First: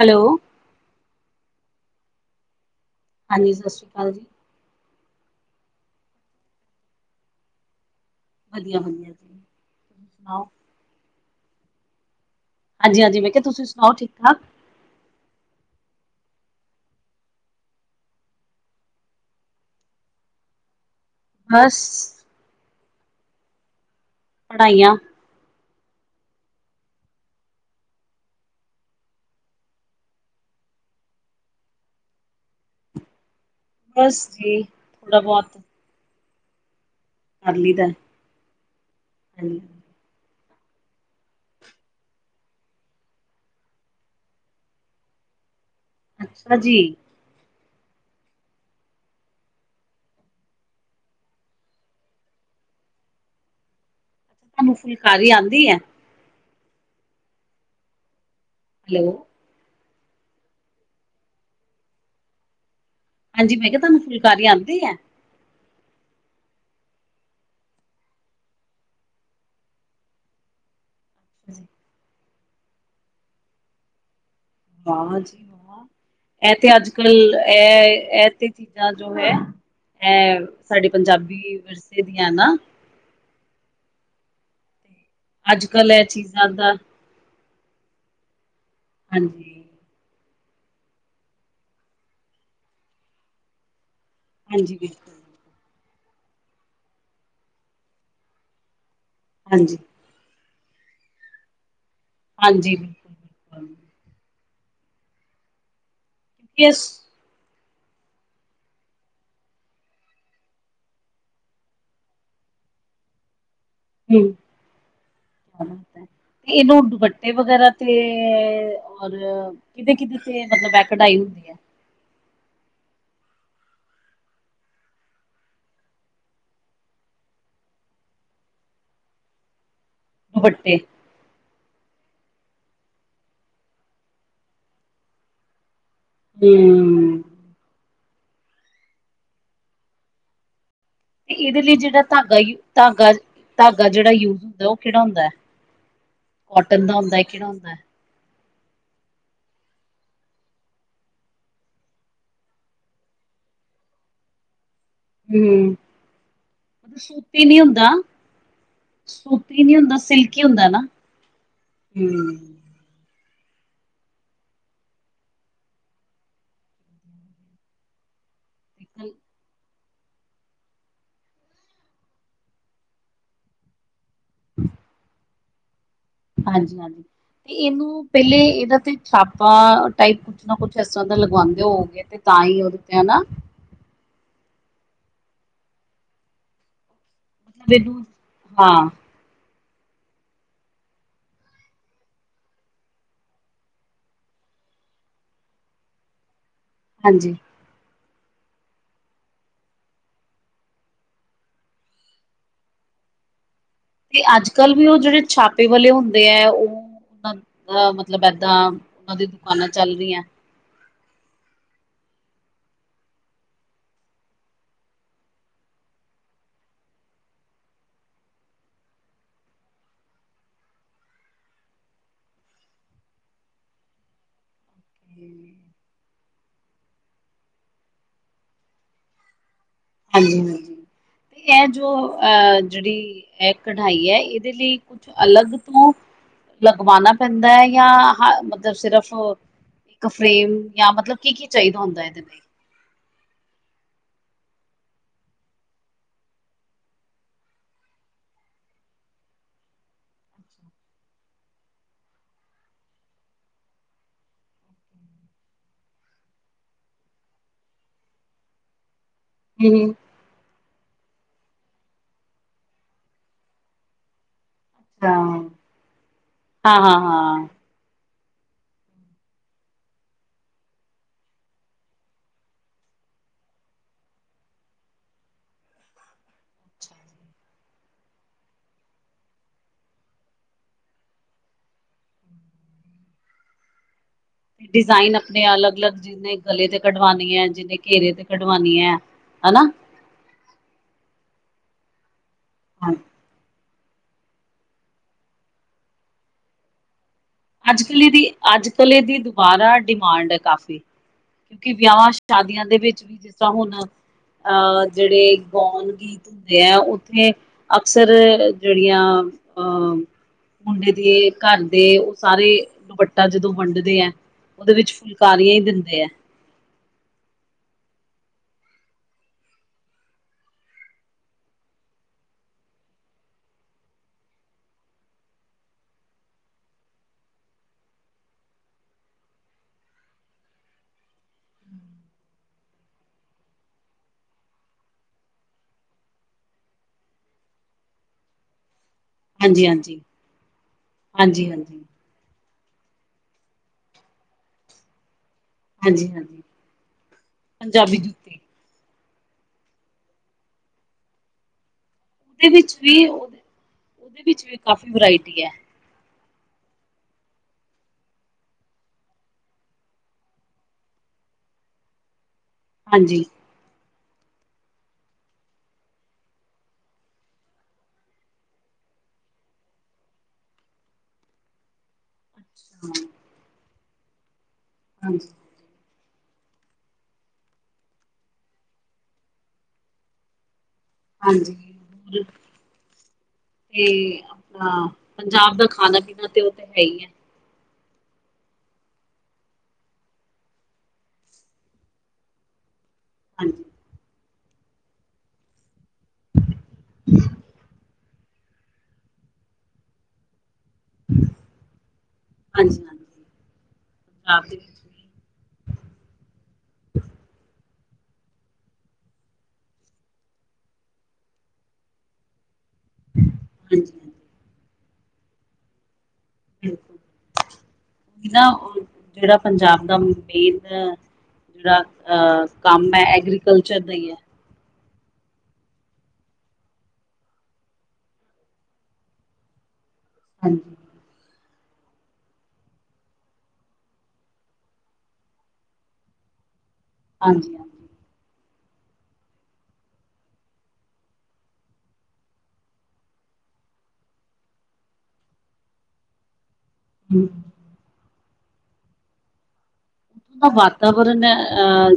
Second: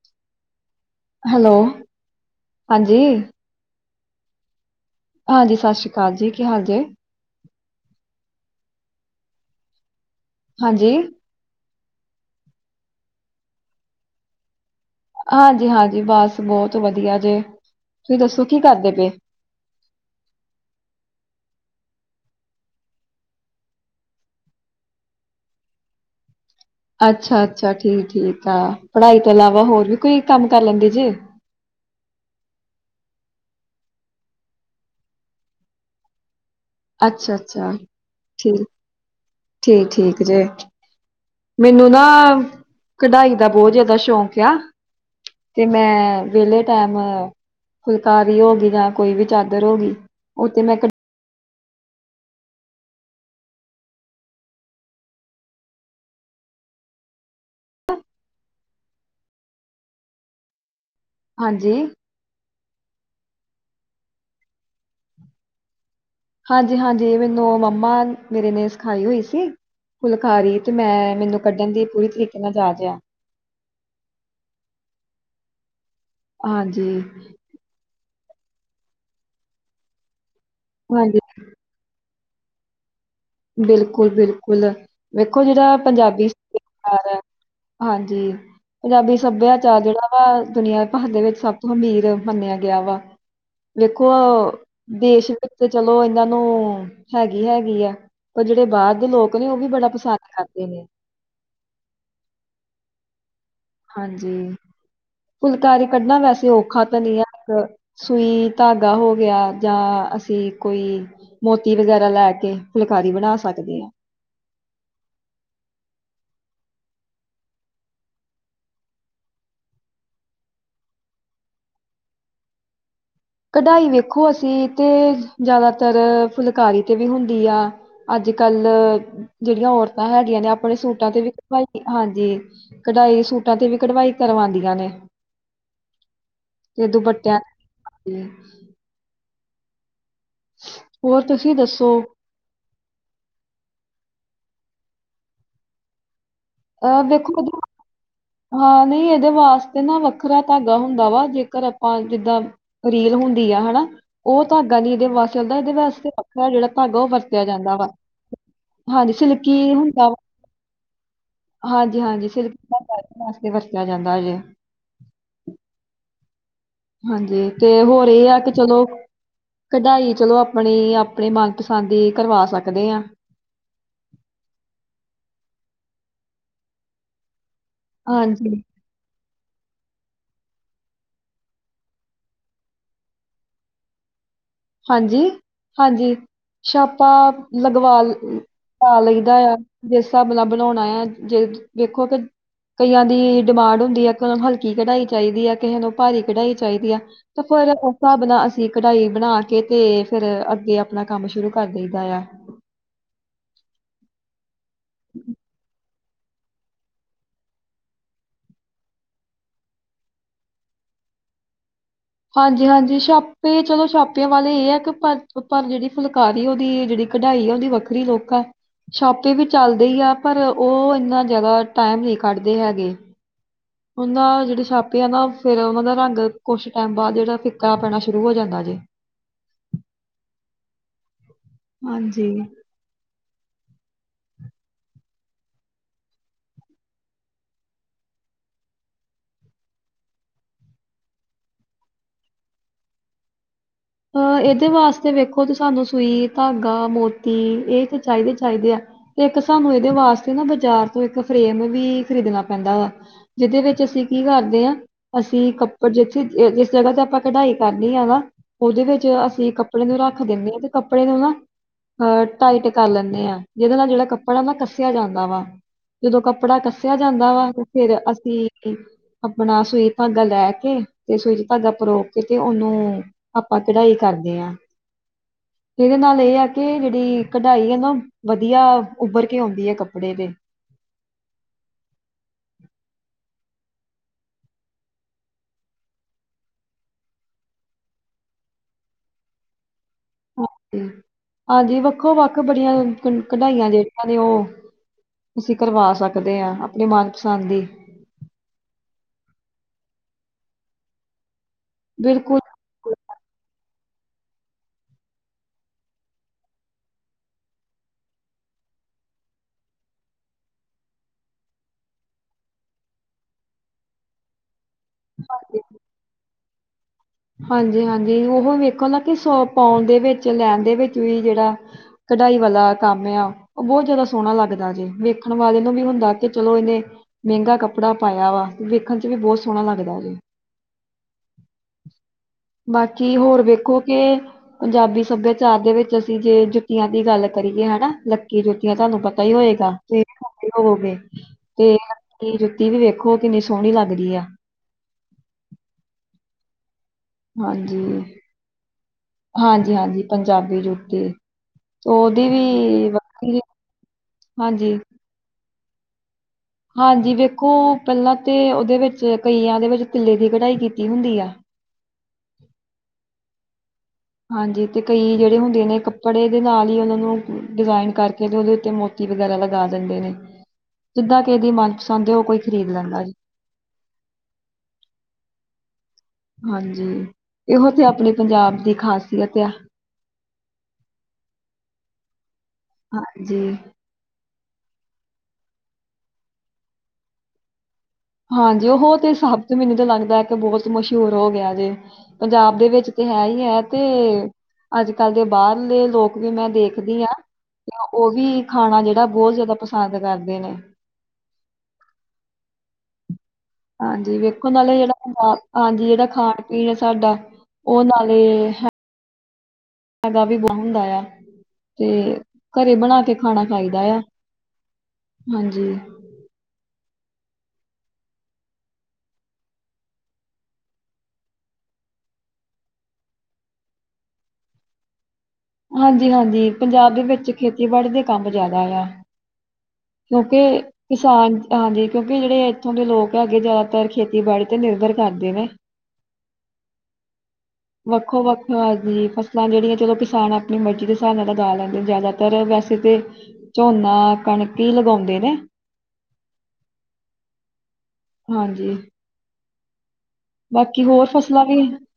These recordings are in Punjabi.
ਹੈਲੋ। ਹੈਲੋ, ਹਾਂਜੀ। ਹਾਂਜੀ, ਸਤਿ ਸ਼੍ਰੀ ਅਕਾਲ ਜੀ। ਹਾਂਜੀ, ਸਤ ਸ੍ਰੀ ਅਕਾਲ ਜੀ। ਕੀ ਹਾਲ ਜੇ? ਵਧੀਆ-ਵਧੀਆ, ਜੀ ਤੁਸੀਂ ਸੁਣਾਓ? ਹਾਂਜੀ? ਹਾਂਜੀ-ਹਾਂਜੀ ਮੈਂ ਕਿਹਾ ਤੁਸੀਂ ਸੁਣਾ ਠੀਕ ਠਾਕ? ਹਾਂਜੀ-ਹਾਂਜੀ, ਬਸ ਬਹੁਤ ਵਧੀਆ ਜੇ, ਤੁਸੀਂ ਦੱਸੋ ਕੀ ਕਰਦੇ ਪਏ? ਬਸ। ਪੜ੍ਹਾਈਆਂ ਅੱਛਾ-ਅੱਛਾ, ਠੀਕ -ਠੀਕ ਆ, ਪੜ੍ਹਾਈ ਤੋਂ ਇਲਾਵਾ ਹੋਰ ਵੀ, ਕੋਈ ਕੰਮ ਕਰ ਲੈਂਦੀ ਜੇ? ਬਸ ਜੀ, ਥੋੜਾ ਬਹੁਤ ਕਰ ਅੱਛਾ-ਅੱਛਾ, ਲਈਦਾ, ਠੀਕ, ਹਾਂਜੀ। ਠੀਕ-ਠੀਕ ਜੇ ਮੈਨੂੰ ਨਾ, ਕਢਾਈ ਦਾ ਬਹੁਤ ਜ਼ਿਆਦਾ ਸ਼ੌਕ ਆ ਤੇ ਮੈਂ, ਅੱਛਾ ਵਿਹਲੇ ਜੀ, ਟਾਈਮ ਫੁਲਕਾਰੀ ਹੋ ਗਈ, ਜਾਂ ਕੋਈ ਵੀ ਚਾਦਰ ਹੋ ਗਈ, ਉਹ ਤੇ ਮੈਂ ਤੁਹਾਨੂੰ, ਫੁਲਕਾਰੀ ਆਦੀ ਐ ਹੈਲੋ। ਹਾਂਜੀ। ਹਾਂਜੀ, ਮੈਂ ਕਿਹਾ, ਤੁਹਾਨੂੰ ਫੁਲਕਾਰੀ ਆਉਂਦੀ ਐ? ਹਾਂਜੀ-ਹਾਂਜੀ, ਮੈਨੂੰ ਮੰਮਾ ਮੇਰੀ ਨੇ ਸਿਖਾਈ ਹੋਈ ਸੀ, ਫੁਲਕਾਰੀ ਤੇ ਮੈਂ ਮੈਨੂੰ ਕੱਢਣ ਦੀ, ਪੂਰੀ ਤਰੀਕੇ ਨਾਲ ਜਾਚ ਆ ਬਾਵਾਂ ਚ, ਏ ਤੇ ਹਾਂਜੀ, ਅੱਜ- ਕੱਲ ਐ, ਐਹ ਤੇ ਚੀਜ਼ਾਂ ਜੋ ਹੈ, ਇਹ ਸਾਡੇ ਹਾਂਜੀ ਪੰਜਾਬੀ ਏ ਦੀਆਂ ਨਾ ਬਿਲਕੁਲ-ਬਿਲਕੁਲ ਵੇਖੋ, ਜਿਹੜਾ ਅੱਜ-ਕੱਲ ਇਹ ਪੰਜਾਬੀ ਚੀਜ਼ਾਂ ਦਾ, ਤਿਉਹਾਰ ਹੈ। ਹਾਂਜੀ, ਪੰਜਾਬੀ ਸੱਭਿਆ ਹਾਂਜੀ, ਜੱਜ ਜਿਹੜਾ ਵਾ, ਦੁਨੀਆਂ ਦੇ ਵਿੱਚ, ਸਭ ਤੋਂ ਅਮੀਰ ਮੰਨਿਆ ਗਿਆ ਵਾ ਵੇਖੋ ਹਾਂਜੀ ਬਿਲਕੁਲ। ਦੇਸ਼ ਵਿੱਚ ਚਲੋ, ਇਹਨਾਂ ਨੂੰ ਹੈਗੀ-ਹੈਗੀ ਆ ਪਰ, ਜਿਹੜੇ ਬਾਹਰ ਦੇ ਲੋਕ ਨੇ, ਉਹ ਵੀ ਹਾਂਜੀ। ਬੜਾ ਪਸੰਦ ਕਰਦੇ ਨੇ ਹਾਂਜੀ। ਬਿਲਕੁਲ ਹਾਂਜੀ, ਫੁਲਕਾਰੀ ਕੱਢਣਾ ਵੈਸੇ ਕਿਉਂਕਿ ਇਸ ਔਖਾ ਤਾਂ ਨਹੀਂ ਆ ਸੂਈ, ਧਾਗਾ ਹੋ ਗਿਆ ਜਾਂ ਅਸੀਂ ਕੋਈ ਮੋਤੀ ਵਗੈਰਾ ਲੈ ਕੇ, ਫੁਲਕਾਰੀ ਬਣਾ ਸਕਦੇ ਆ ਹਮ ਕ ਬਤ ਹੈ। [inaudible] ਇਹ ਨੂੰ, ਦੁਪੱਟੇ ਵਗ਼ੈਰਾ ਤੇ ਹੋਰ ਕਿਦੇ -ਕਿਦੇ ਤੇ ਮਤਲਬ, ਇਹ ਕੜ੍ਹਾਈ ਹੁੰਦੀ ਏ ਕਢਾਈ ਵੇਖੋ, ਅਸੀਂ ਤੇ ਜ਼ਿਆਦਾ ਤਰ ਫੁਲਕਾਰੀ ਤੇ, ਵੀ ਹੁੰਦੀ ਆ ਅੱਜ -ਕੱਲ ਜਿਹੜੀਆਂ ਔਰਤਾਂ ਹੈਗੀਆ ਨੇ, ਦੁਪੱਟੇ ਆਪਣੇ ਸੂਟਾਂ ਤੇ ਵੀ ਹਾਂਜੀ, ਕਢਾਈ ਸੂਟਾਂ ਤੇ ਵੀ ਕਢਵਾਈ ਕਰਵਾਦੀਆ ਨੇ, ਤੇ ਹੂੰ ਦੁਪੱਟਿਆ ਤੇ ਹੋਰ ਤੇ, ਤੁਸੀਂ ਇਹਦੇ ਲਈ ਦੱਸੋ ਜਿਹੜਾ ਧਾਗਾ, ਧਾਗਾ -ਧਾਗਾ ਜਿਹੜਾ ਯੂਜ ਹੁੰਦਾ, ਉਹ ਕਿਹੜਾ ਹੁੰਦਾ ਕੋਟਨ ਦਾ ਆਹ ਹੁੰਦਾ ਹੈ ਵੇਖੋ ਕਿਹੜਾ ਹੁੰਦਾ ਹੈ ਹਾਂ, ਨਹੀਂ ਇਹਦੇ ਵਾਸਤੇ ਨਾ, ਵੱਖਰਾ ਧਾਗਾ ਹੁੰਦਾ ਵਾ, ਜੇਕਰ ਆਪਾਂ ਜਿੱਦਾ ਰੀਲ, ਹੁੰਦੀ ਆ ਹਨਾਂ ਉਹ ਧਾਗਾ ਨੀ ਇਹਦੇ ਵਾਸਤੇ ਆਉਂਦਾ ਹੂੰ ਇਹਦੇ ਵਾਸਤੇ ਵੱਖਰਾ ਜਿਹੜਾ ਮਤਲਬ ਧਾਗਾ ਉਹ ਵਰਤਿਆ ਸੂਤੀ ਨੀ ਜਾਂਦਾ ਹੁੰਦਾ ਵਾ। ਹਾਂਜੀ ਸਿਲਕੀ ਹੁੰਦਾ ਵ ਕਿ ਹੁੰਦਾ ਨਾ। ਹਾਂਜੀ-ਹਾਂਜੀ ਹੂੰ ਸਿਲਕ ਦਾ [unintelligible] ਵਰਤਿਆ ਜਾਂਦਾ ਜੇ। ਹਾਂਜੀ ਤੇ ਹੋਰ ਇਹ ਆ ਕਿ ਚਲੋ ਕਢਾਈ ਚਲੋ ਆਪਣੀ ਆਪਣੇ ਮਨਪਸੰਦ ਦੀ ਕਰਵਾ ਸਕਦੇ ਹਾਂ। ਹਾਂਜੀ-ਹਾਂਜੀ ਤੇ ਇਹਨੂੰ ਪਹਿਲੇ ਹਾਂਜੀ ਇਹਦਾ ਤੇ ਛਾਪਾ ਟਾਇਪ ਕੁਝ ਨਾ ਕੁਝ ਇਸ ਤਰ੍ਹਾਂ ਦੇ ਲਗਵਾਉਂਦੇ ਹੋਗੇ ਤੇ ਤਾਂ ਹੀ ਉਹਦੇ ਤੇ ਹਨਾ। ਹਾਂਜੀ-ਹਾਂਜੀ ਛਾਪਾ ਮਤਲਬ ਲਗਵਾ ਇਹਨੂੰ ਹਾਂ ਲਾਈਦਾ ਆ। ਜਿਸ ਹਿਸਾਬ ਨਾਲ ਬਣਾਉਣਾ ਆ ਜੇ ਦੇਖੋ ਕਿ ਕਈਆਂ ਦੀ ਡਿਮਾਂਡ ਹੁੰਦੀ ਆ ਕ ਹਲਕੀ ਕਢਾਈ ਚਾਹੀਦੀ ਹੈ ਕਿਸੇ ਨੂੰ ਭਾਰੀ ਕਢਾਈ ਚਾਹੀਦੀ ਆ ਹਾਂਜੀ ਤੇ ਫਿਰ ਉਸ ਹਿਸਾਬ ਨਾਲ ਅਸੀਂ ਕਢਾਈ ਬਣਾ ਕੇ ਤੇ ਫਿਰ ਅੱਗੇ ਆਪਣਾ ਕੰਮ ਸ਼ੁਰੂ ਕਰ ਦੇਇਦਾ ਆ। ਤੇ ਅੱਜ ਕੱਲ੍ਹ ਵੀ ਉਹ ਜਿਹੜੇ ਛਾਪੇ ਵਾਲੇ ਹੁੰਦੇ ਤੇ ਇਹ ਉਹ ਉਹਨਾਂ ਦਾ ਮਤਲਬ ਇਹਦਾ ਉਹਨਾਂ ਦੀਆ ਦੁਕਾਨਾ ਚੱਲ ਰਹੀਆ। ਹਾਂਜੀ-ਹਾਂਜੀ ਛਾਪੇ ਚਲੋ ਛਾਪਿਆਂ ਵਾਲੇ ਇਹ ਹੈ ਕਿ ਪਰ-ਪਰ ਜਿਹੜੀ ਫੁਲਕਾਰੀ ਉਹਦੀ ਜਿਹੜੀ ਕਢਾਈ ਹੈ ਉਹਦੀ ਵੱਖਰੀ ਲੁਕ ਆ। ਛਾਪੇ ਵੀ ਚੱਲਦੇ ਹੀ ਆ ਪਰ ਉਹ ਇੰਨਾ ਜਾਦਾ ਟਾਇਮ ਨਹੀਂ ਕੱਢਦੇ ਹੈਗੇ। ਉਹ ਨਾ ਜਿਹੜੇ ਛਾਪੇ ਆ ਨਾ ਹਾਂਜੀ ਫੇਰ ਉਹਨਾਂ ਦਾ ਰੰਗ ਕੁਛ ਟੈਮ ਬਾਅਦ ਜਿਹੜਾ ਫਿੱਕਾ ਪੈਣਾ ਸ਼ੁਰੂ ਹੋ ਜਾਂਦਾ ਜੇ। ਹਾਂਜੀ-ਹਾਂਜੀ ਤੇ ਇਹ ਜੋ ਹਾਂਜੀ ਅਹ ਜਿਹੜੀ ਇਹ ਕਢਾਈ ਹੈ ਇਹਦੇ ਲਈ ਕੁਛ ਅਲੱਗ ਤੋਂ ਲਗਵਾਉਣਾ ਪੈਂਦਾ ਹੈ ਜਾਂ ਹ ਮਤਲਬ ਸਿਰਫ ਕ ਫਰੇਮ ਜਾਂ ਮਤਲਬ ਕੀ-ਕੀ ਚਾਹੀਦਾ ਹੁੰਦਾ ਇਹਦੇ ਤੇ। ਅ ਇਹਦੇ ਵਾਸਤੇ ਵੇਖੋ ਤੇ ਸਾਨੂੰ ਸੂਈ, ਧਾਗਾ, ਮੋਤੀ ਇਹ ਤੇ ਚਾਹੀਦੇ ਹੀ ਚਾਹੀਦੇ ਆ। ਇੱਕ ਸਾਨੂੰ ਇਹਦੇ ਵਾਸਤੇ ਨਾ ਬਾਜ਼ਾਰ ਤੋਂ ਇੱਕ ਫਰੇਮ ਵੀ ਖਰੀਦਣਾ ਪੈਂਦਾ ਵਾ। ਜਿਦੇ ਵਿੱਚ ਅਸੀਂ ਕੀ ਕਰਦੇ ਹਾਂ ਅਸੀਂ ਕੱਪੜ ਜਿੱਥੇ ਜਿਸ ਜਗ੍ਹਾ ਤੇ ਆਪਾਂ ਕਢਾਈ ਕਰਨੀ ਆ ਨਾ ਉਹਦੇ ਵਿੱਚ ਅਸੀਂ ਕੱਪੜੇ ਹਮ ਨੂੰ ਰੱਖ ਖ ਦਿੰਨੇ ਆ ਤੇ ਕੱਪੜੇ ਨੂੰ ਨਾ ਅਹ ਟਾਈਟ ਕਰ ਲੈਂਦੇ ਆ ਜਿਹਦੇ ਨਾਲ ਜਿਹੜਾ ਕੱਪੜਾ ਨਾ ਕ ਸਿਆ ਜਾਂਦਾ ਹਾਂ ਵਾ ਜਦੋਂ ਕੱਪੜਾ ਕੱਸਿਆ ਹਾਂ ਜਾਂਦਾ ਹਾਂ ਵਾ ਤੇ ਫੇਰ ਅਸੀਂ ਆਪਣਾ ਸੂਈ, ਧਾਗਾ ਲੈ ਕੇ ਤੇ ਸੂਈ ਚ ਧਾਗਾ ਪਰੋ ਕੇ ਤੇ ਉਹਨੂੰ ਆਪਾਂ ਕਢਾਈ ਕਰਦੇ ਹਾਂ ਇਹਦੇ ਨਾਲ ਇਹ ਆ ਕਿ ਜਿਹੜੀ ਕਢਾਈ ਆ ਨਾ ਵਧੀਆ ਉਭਰ ਕੇ ਆਉਂਦੀ ਹੈ ਕੱਪੜੇ ਦੇ। ਡਿਜ਼ਾਇਨ ਆਪਣੇ ਅਲੱਗ-ਅਲੱਗ ਜਿਨੇ ਗਲੇ ਤੇ ਕਢਵਉਣੀ ਹੈ, ਜਿੰਨੇ ਘੇਰੇ ਤੇ ਕਢਵਉਣੀ ਹੈ ਹਨਾ। ਹ ਹਾਂਜੀ ਵੱਖੋ ਵੱਖ ਬੜੀਆਂ ਕਢਾਈਆਂ ਜਿਹੜੀਆਂ ਨੇ ਉਹ ਅਸੀਂ ਕਰਵਾ ਸਕਦੇ ਹਾਂ ਆਪਣੇ ਮਨਪਸੰਦ ਦੀ। ਦੀ ਅੱਜ ਕੱਲ ਦੀ ਦੁਬਾਰਾ ਡਿਮਾਂਡ ਹੈ ਕਾਫ਼ੀ। ਕਿਉਂਕਿ ਵਿਆਵਾਂ ਬਿਲਕੁਲ ਸ਼ਾਦੀਆਂ ਦੇ ਵਿੱਚ ਵੀ ਜਿਸ ਤਰ੍ਹਾਂ ਹੁਣ ਅਹ ਜਿਹੜੇ ਗਾਉਣ ਗੀ ਹੁੰਦੇ ਹੈ, ਉੱਥੇ ਅਕਸਰ ਜਿਹੜੀਆਂ ਅਹ ਮੁੰਡੇ ਦੀ ਘਰ ਦੇ ਸਾਰੇ ਦੁਪੱਟਾ ਜਦੋਂ ਵੰਡਦੇ ਹੈ ਉਹਦੇ ਵਿੱਚ ਫੁਲਕਾਰੀਆਂ ਹੀ ਦਿੰਦੇ ਹੈ‌। ਹਾਂਜੀ-ਹਾਂਜੀ ਉਹ ਵੇਖੋ ਨਾ ਕਿ ਸ ਪਾਉਣ ਦੇ ਵਿੱਚ ਲੈਣ ਦੇ ਵਿੱਚ ਵੀ ਜਿਹੜਾ ਕਢਾਈ ਵਾਲਾ ਕੰਮ ਆ। ਉਹ ਬਹੁਤ ਜਾਦਾ ਸੋਹਣਾ ਲੱਗਦਾ ਜੇ, ਵੇਖਣ ਵਾਲੇ ਨੂੰ ਵੀ ਹੁੰਦਾ ਤੇ ਚਲੋ ਇਹਨੇ ਮੈਂਗਾ ਕੱਪੜਾ ਪਾਇਆ ਵਾ, ਵੇਖਣ ਚ ਵੀ ਬੋਤ ਸੋਨਾ ਲੱਗਦਾ ਜੇ। [unintelligible] ਬਾਕੀ ਹੋਰ ਵੇਖੋ ਕਿ ਪੰਜਾਬੀ ਸੱਭਿਆਚਾਰ ਦੇ ਵਿੱਚ ਅਸੀਂ ਜੇ ਜੁੱਤੀਆਂ ਦੀ ਗੱਲ ਕਰੀਏ ਹਨਾ, ਲੱਕੀ ਜੁੱਤੀਆਂ ਤੁਆਨੂੰ ਪਤਾ ਏਹੀ ਹਾਂਜੀ ਹੋਏਗਾ ਹਾਂਜੀ ਤੁਸੀਂ [inaudible] ਹੋਵੋਗੇ ਹਾਂਜੀ ਤੇ ਹਾਂਜੀ ਏ ਜੁੱਤੀ ਵੀ ਵੇਖੋ ਕਿੰਨੀ ਸੋਹਣੀ ਲੱਗਦੀ ਆ। ਹਾਂਜੀ-ਹਾਂਜੀ। ਹਾਂਜੀ, ਹਾਂਜੀ, ਹਾਂਜੀ ਪੰਜਾਬੀ ਜੁੱਤੀ ਓਦੀ ਓਦੇ ਵਿੱਚ ਵੀ ਓਦੇ ਵਿੱਚ ਵੀ ਹਾਂਜੀ, ਕਾਫੀ ਵੀਰਾਇਟੀ ਐ। ਹਾਂਜੀ ਵੇਖੋ, ਪੈਲਾਂ ਤੇ ਓਦੇ ਵਿੱਚ ਕਈਆਂ ਦੇ ਵਿੱਚ ਤਿੱਲੇ ਦੀ ਕਢਾਈ ਕੀਤੀ ਹੁੰਦੀ ਆ। ਹਾਂਜੀ। ਹਾਂਜੀ, ਤੇ ਕਈ ਜੇੜੇ ਹੁੰਦੇ ਨੇ ਕੱਪੜੇ ਦੇ ਨਾਲ ਈ ਓਨਾਂ ਨੂੰ ਡਿਜ਼ਾਇਨ ਕਰਕੇ ਤੇ ਓਦੇ ਉੱਤੇ ਵਗੈਰਾ ਲਗਾ ਦਿੰਦੇ ਨੇ, ਜਿੱਦਾਂ ਕਿਸੇ ਦੀ ਮਨਪਸੰਦ ਏ ਓ ਕੋਈ ਖਰੀਦ ਲੈਂਦਾ ਹਾਂ ਜੇ। ਹਾਂਜੀ। ਹਾਂਜੀ, ਏਹੋ ਤੇ ਆਪਣੇ ਪੰਜਾਬ ਦੀ ਖ਼ਾਸੀਅਤ ਆ। ਹਾਂਜੀ। ਹਾਂਜੀ। ਤੇ ਆਪਣਾ ਪੰਜਾਬ ਦਾ ਖਾਣਾ-ਪੀਣਾ ਤੇ ਓ ਤੇ ਹੈ ਈ ਐ। ਹਾਂਜੀ, ਉਹੋ ਤੇ ਸਭ ਤੇ ਮੈਨੂੰ ਤਾਂ ਲੱਗਦਾ ਕਿ ਬਹੋਤ ਮਸ਼ਹੂਰ ਹੋ ਗਿਆ ਜੇ ਪੰਜਾਬ ਦੇ ਵਿੱਚ ਤੇ ਹੈ ਈ ਐ ਹਾਂਜੀ ਤੇ ਅੱਜਕੱਲ੍ਹ ਦੇ ਬਾਰਲੇ ਲੋਕ ਵੀ ਮੈਂ ਦੇਖਦੀ ਆ ਓ ਵੀ ਖਾਣਾ ਜੇੜਾ ਬੋ ਜ਼ਿਆਦਾ ਪਸੰਦ ਕਰਦੇ ਨੇ। ਹਾਂਜੀ-ਹਾਂਜੀ। ਹਾਂਜੀ, ਵੇਖੋ ਨਾਲੇ ਜੇੜਾ ਹਾਂਜੀ ਜੇੜਾ ਖਾਣ-ਪੀਣ ਆ ਸਾਡਾ ਓ ਨਾਲੇ ਹੈਗਾ ਵੀ ਬਹੁ ਹੁੰਦਾ ਆ, ਤੇ ਘਰੇ ਬਣਾ ਕੇ ਖਾਣਾ ਖਾਈਦਾ ਹਾਂਜੀ ਐ ਹਾਂਜੀ ਹਾਂਜੀ। ਓ ਨਾ ਜੇੜਾ ਪੰਜਾਬ ਦਾ ਵੇਦ ਜੇੜਾ ਕੰਮ ਐ, ਐਗਰੀਕਲਚਰ ਦਾ ਈ ਆ। ਹਾਂਜੀ-ਹਾਂਜੀ ਪੰਜਾਬ ਦੇ ਵਿੱਚ ਖੇਤੀਬਾੜੀ ਦੇ ਕੰਮ ਜ਼ਿਆਦਾ ਆ! ਕਿਉਂਕਿ ਹਾਂਜੀ ਕਿਸਾਨ ਹਾਂਜੀ ਕਿਉਂਕਿ ਜੇੜੇ ਐਥੋਂ ਦੇ ਲੋਕ ਹੈਗੇ ਜ਼ਿਆਦਾਤਰ ਖੇਤੀਬਾੜੀ ਤੇ ਨਿਰਵਰ ਕਰਦੇ ਨੇ। ਹਾਂਜੀ-ਹਾਂਜੀ। ਵੱਖੋ-ਵੱਖ ਹਾਜੀ ਫਸਲਾਂ ਜੇੜੀਆਂ ਚਲੋ ਕਿਸਾਨ ਆਪਣੀ ਮਰਜ਼ੀ ਦੇ ਹਿਸਾਬ ਨਿ ਲਗਾ ਲੈਂਦੇ ਨੇ ਜ਼ਿਆਦਾ। ਤਰ ਵੈਸੇ ਤੇ ਝੋਨਾ, ਕਣਕ ਈ ਲਗਾਉਂਦੇ ਨੇ। ਹੂੰ। ਹਾਂਜੀ। ਉੱਥੋਂ ਬਾਕੀ ਹੋਰ ਵਾਤਾਵਰਨ ਫਸਲਾਂ ਵੀ ਅਹ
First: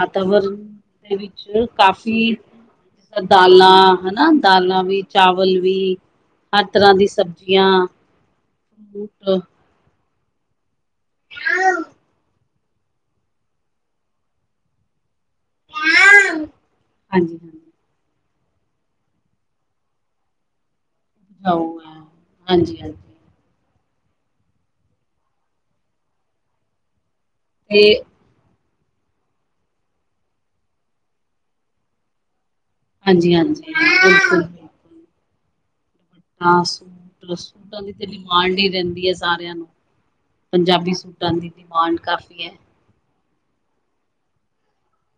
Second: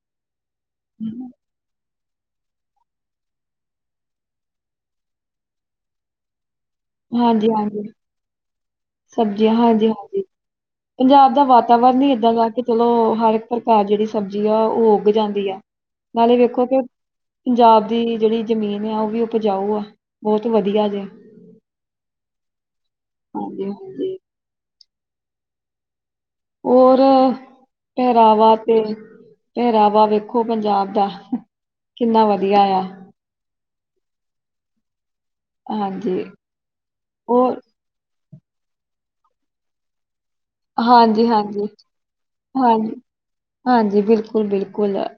ਵਤਾਵਰਨ ਦੇ ਵਿੱਚ ਕਾਫ਼ੀ ਦਾਲਾਂ, ਹਨਾ ਦਾਲਾਂ ਵੀ ਚਾਵਲ ਵੀ ਹਰ ਤਰ੍ਹਾਂ ਦੀ ਹਾਂਜੀ ਸਬਜ਼ੀਆਂ ਹਾਂਜੀ ਫਰੂਟ ਸਬਜ਼ੀਆਂ ਹਾਂਜੀ-ਹਾਂਜੀ। ਪੰਜਾਬ ਦਾ ਵਾਤਾਵਰਨ ਈ ਏਦਾਂ ਦਾ ਕਿ ਚਲੋ ਹਰ ਇੱਕ ਪ੍ਰਕਾਰ ਜੇੜੀ ਸਬਜ਼ੀ ਆ ਓ ਉੱਗ ਜਾਂਦੀ ਆ। ਹਾਂਜੀ ਨਾਲੇ ਵੇਖੋ ਕਿ ਹਾਂਜੀ ਪੰਜਾਬ ਦੀ ਜੇਹੜੀ ਜ਼ਮੀਨ ਆ ਓ ਵੀ ਉਪਜਾਊ ਆ, ਬੋਤ ਵਧੀਆਂ ਜੇ। [unintelligible] ਹਾਂਜੀ। ਹਾਂਜੀ ਔਰ ਤੇਂ ਪਹਿਰਾਵਾ ਤੇ ਪਹਿਰਾਵਾ ਵੇਖੋ ਪੰਜਾਬ ਦਾ ਕਿੰਨਾ ਵਧੀਆ ਆ। ਹਾਂਜੀ- ਹਾਂਜੀ ਬਿਲਕੁਲ ਹਾਂਜੀ। ਟਾ ਉਹ ਸੂਟਾਂ ਦੀ ਤੇ ਡਿਮਾਂਡ ਹੀ ਰੈਂਦੀ ਐ ਸਾਰਿਆਂ ਨੂੰ ਪੰਜਾਬੀ ਸੂਟਾਂ ਦੀ ਹਾਂਜੀ-ਹਾਂਜੀ, ਡਿਮਾਂਡ ਕਾਫੀ ਏ। ਹਾਂਜੀ, ਹਾਂਜੀ ਬਿਲਕੁਲ-ਬਿਲਕੁਲ ਆ।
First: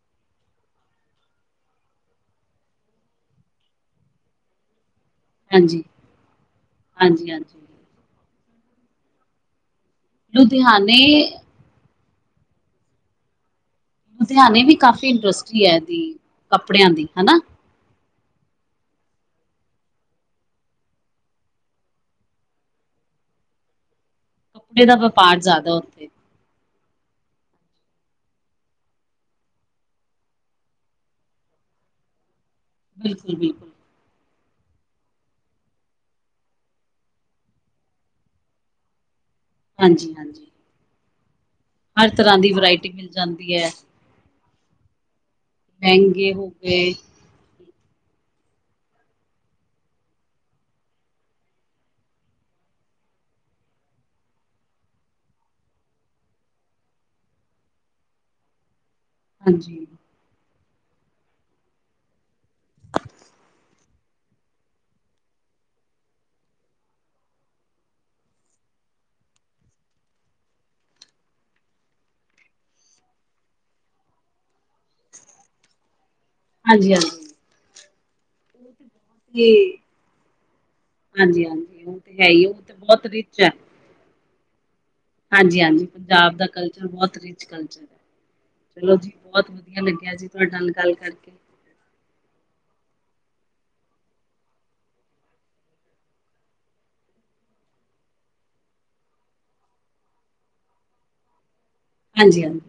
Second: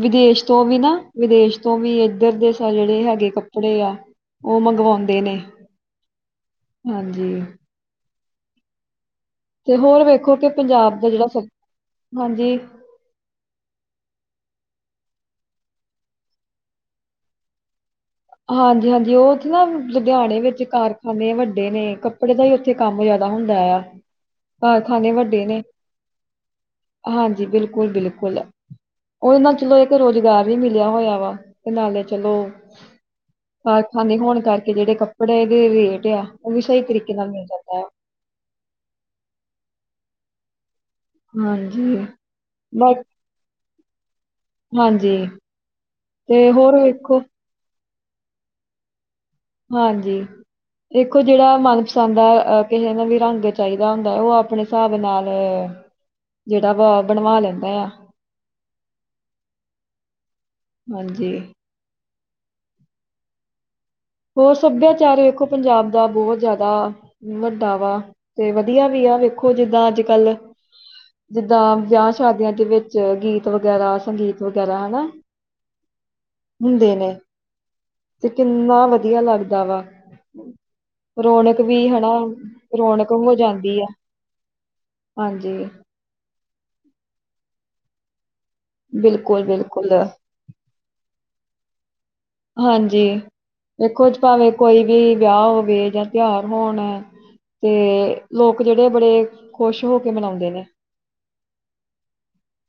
ਵਿਦੇਸ਼ ਤੋਂ ਵੀ ਨਾ ਵਿਦੇਸ਼ ਤੋਂ ਵੀ ਇਧਰ ਦੇ ਸਾਰੇ ਹੈਗੇ ਕੱਪੜੇ ਆ। ਓ ਮੰਗਵਾਉਂਦੇ ਨੇ। ਹਾਂਜੀ। ਹਾਂਜੀ-ਹਾਂਜੀ-ਹਾਂਜੀ ਤੇ ਹੋਰ ਵੇਖੋ ਕਿ ਪੰਜਾਬ ਲੁਧਿਆਣੇ ਦੇ ਜੇੜਾ ਹਾਂਜੀ। ਲੁਧਿਆਨੇ ਵੀ ਕਾਫ਼ੀ ਇੰਡਸਟਰੀ ਏ ਦੀ ਕੱਪੜਿਆਂ ਦੀ ਹਨਾ। ਹਾਂਜੀ-ਹਾਂਜੀ ਉਥੇ ਨਾ ਲੁਧਿਆਣੇ ਵਿੱਚ ਕਾਰਖਾਨੇ ਵੱਡੇ ਨੇ ਕਪ ਕੱਪੜੇ ਦਾ ਈ ਉੱਥੇ ਕੰਮ ਜਾਦਾ ਹੁੰਦਾ ਯਾ। ਕੱਪੜੇ ਦਾ ਵਪਾਰ ਜਾਦਾ ਉ ਹਾਂਜੀ ਬਿਲਕੁਲ-ਬਿਲਕੁਲ ਉਹਦੇ ਨਾਲ ਚਲੋ ਏਕ ਰੋਜ਼ਗਾਰ ਵੀ ਮਿਲਿਆ ਹੋਇਆ ਵਾ ਤੇ ਨਾਲੇ ਚਲੋ ਬਿਲਕੁਲ-ਬਿ ਕਾਰਖਾਂਨੇ ਹੋਣ ਕਰਕੇ ਜੇੜੇ ਕੱਪੜੇ ਦੇ ਰੇਟ ਆ ਓ ਸਈ ਤਰੀਕੇ ਨਾਲ ਮਿਲ ਜਾਂਦਾ ਆ। ਹਾਂਜੀ-ਹਾਂਜੀ ਹਾਂ ਹਰ ਤਰ੍ਹਾਂ ਦੀ ਵਰਾਇਟੀ ਮਿਲ ਜਾਂਦੀ ਐ। ਹਾਂਜੀ ਲਹਿੰਗੇ ਹੋ ਤੇ ਹੋਰ ਗਏ ਵੇਖੋ ਹਾਂਜੀ ਦੇਖੋ ਜੇੜਾ ਮਨਪਸੰਦ ਆ ਕਿਸੇ ਨੂੰ ਵੀ ਰੰਗ ਚਾਹੀਦਾ ਹੁੰਦਾ ਓ ਆਪਨੇ ਹਿਸਾਬ ਨਾਲ ਜੇੜਾ ਵਾ ਬਣਵਾ ਲੈਂਦਾ ਆ। ਹਾਂਜੀ ਹਾਂਜੀ ਹੋਰ ਸਭਿਆਚਾਰ ਵੇਖੋ ਪੰਜਾਬ ਦਾ ਬੋਤ ਜਾਦਾ ਵੱਡਾ ਵਾ ਤੇ ਵਧੀਆਂ ਵੀ ਆ ਵੇਖੋ ਜਿੱਦਾਂ ਅੱਜ-ਕੱਲ ਜਿੱਦਾਂ ਵਿਆਹ ਸ਼ਾਦੀਆਂ ਦੇ ਵਿੱਚ ਗੀਤ ਵਗੈਰਾ ਸੰਗੀਤ ਵਗੈਰਾ ਹਨਾ ਹਾਂਜੀ ਹੁੰਦੇ ਨੇ ਹਾਂਜੀ ਤੇ ਕਿੰਨਾ ਵਧ ਵਧੀਆਂ ਲੱਗਦਾ ਤੇ ਵਾ। ਹਾਂਜੀ ਰੌਣਕ ਵੀ ਹਾਂਜੀ ਉਹ ਹਨਾ ਤੇ ਹੈ ਹੀ ਉਹ ਤੇ ਬਹੁਤ ਰੌਣਕ ਹੋ ਰਿਚ ਹੈ ਜਾਂਦੀ ਆ। ਹਾਂਜੀ- ਹਾਂਜੀ ਪੰਜਾਬ ਦਾ ਕਲਚਰ ਬੋਤ ਰਿਚ ਕਲਚਰ ਚਲੋ ਜੀ ਬਿਲਕੁਲ ਬੋਤ ਵਧੀਆ ਬਿਲਕੁਲ ਲੱਗਿਆ ਜੀ ਤੁਹਾਡੇ ਨਾਲ ਗੱਲ ਕਰਕੇ ਹਾਂਜੀ ਦੇਖੋ ਭਾਵੇਂ ਕੋਈ ਵੀ ਵਿਆਹ ਹੋਵੇ ਜਾਂ ਤਿਉਹਾਰ ਹੋਣ ਤੇ ਲੋਕ ਜੇੜੇ ਬੜੇ ਖੁਸ਼ ਹੋ ਕੇ ਮਨਾਉਦੇ ਨੇ। ਹਾਂਜੀ-ਹਾਂਜੀ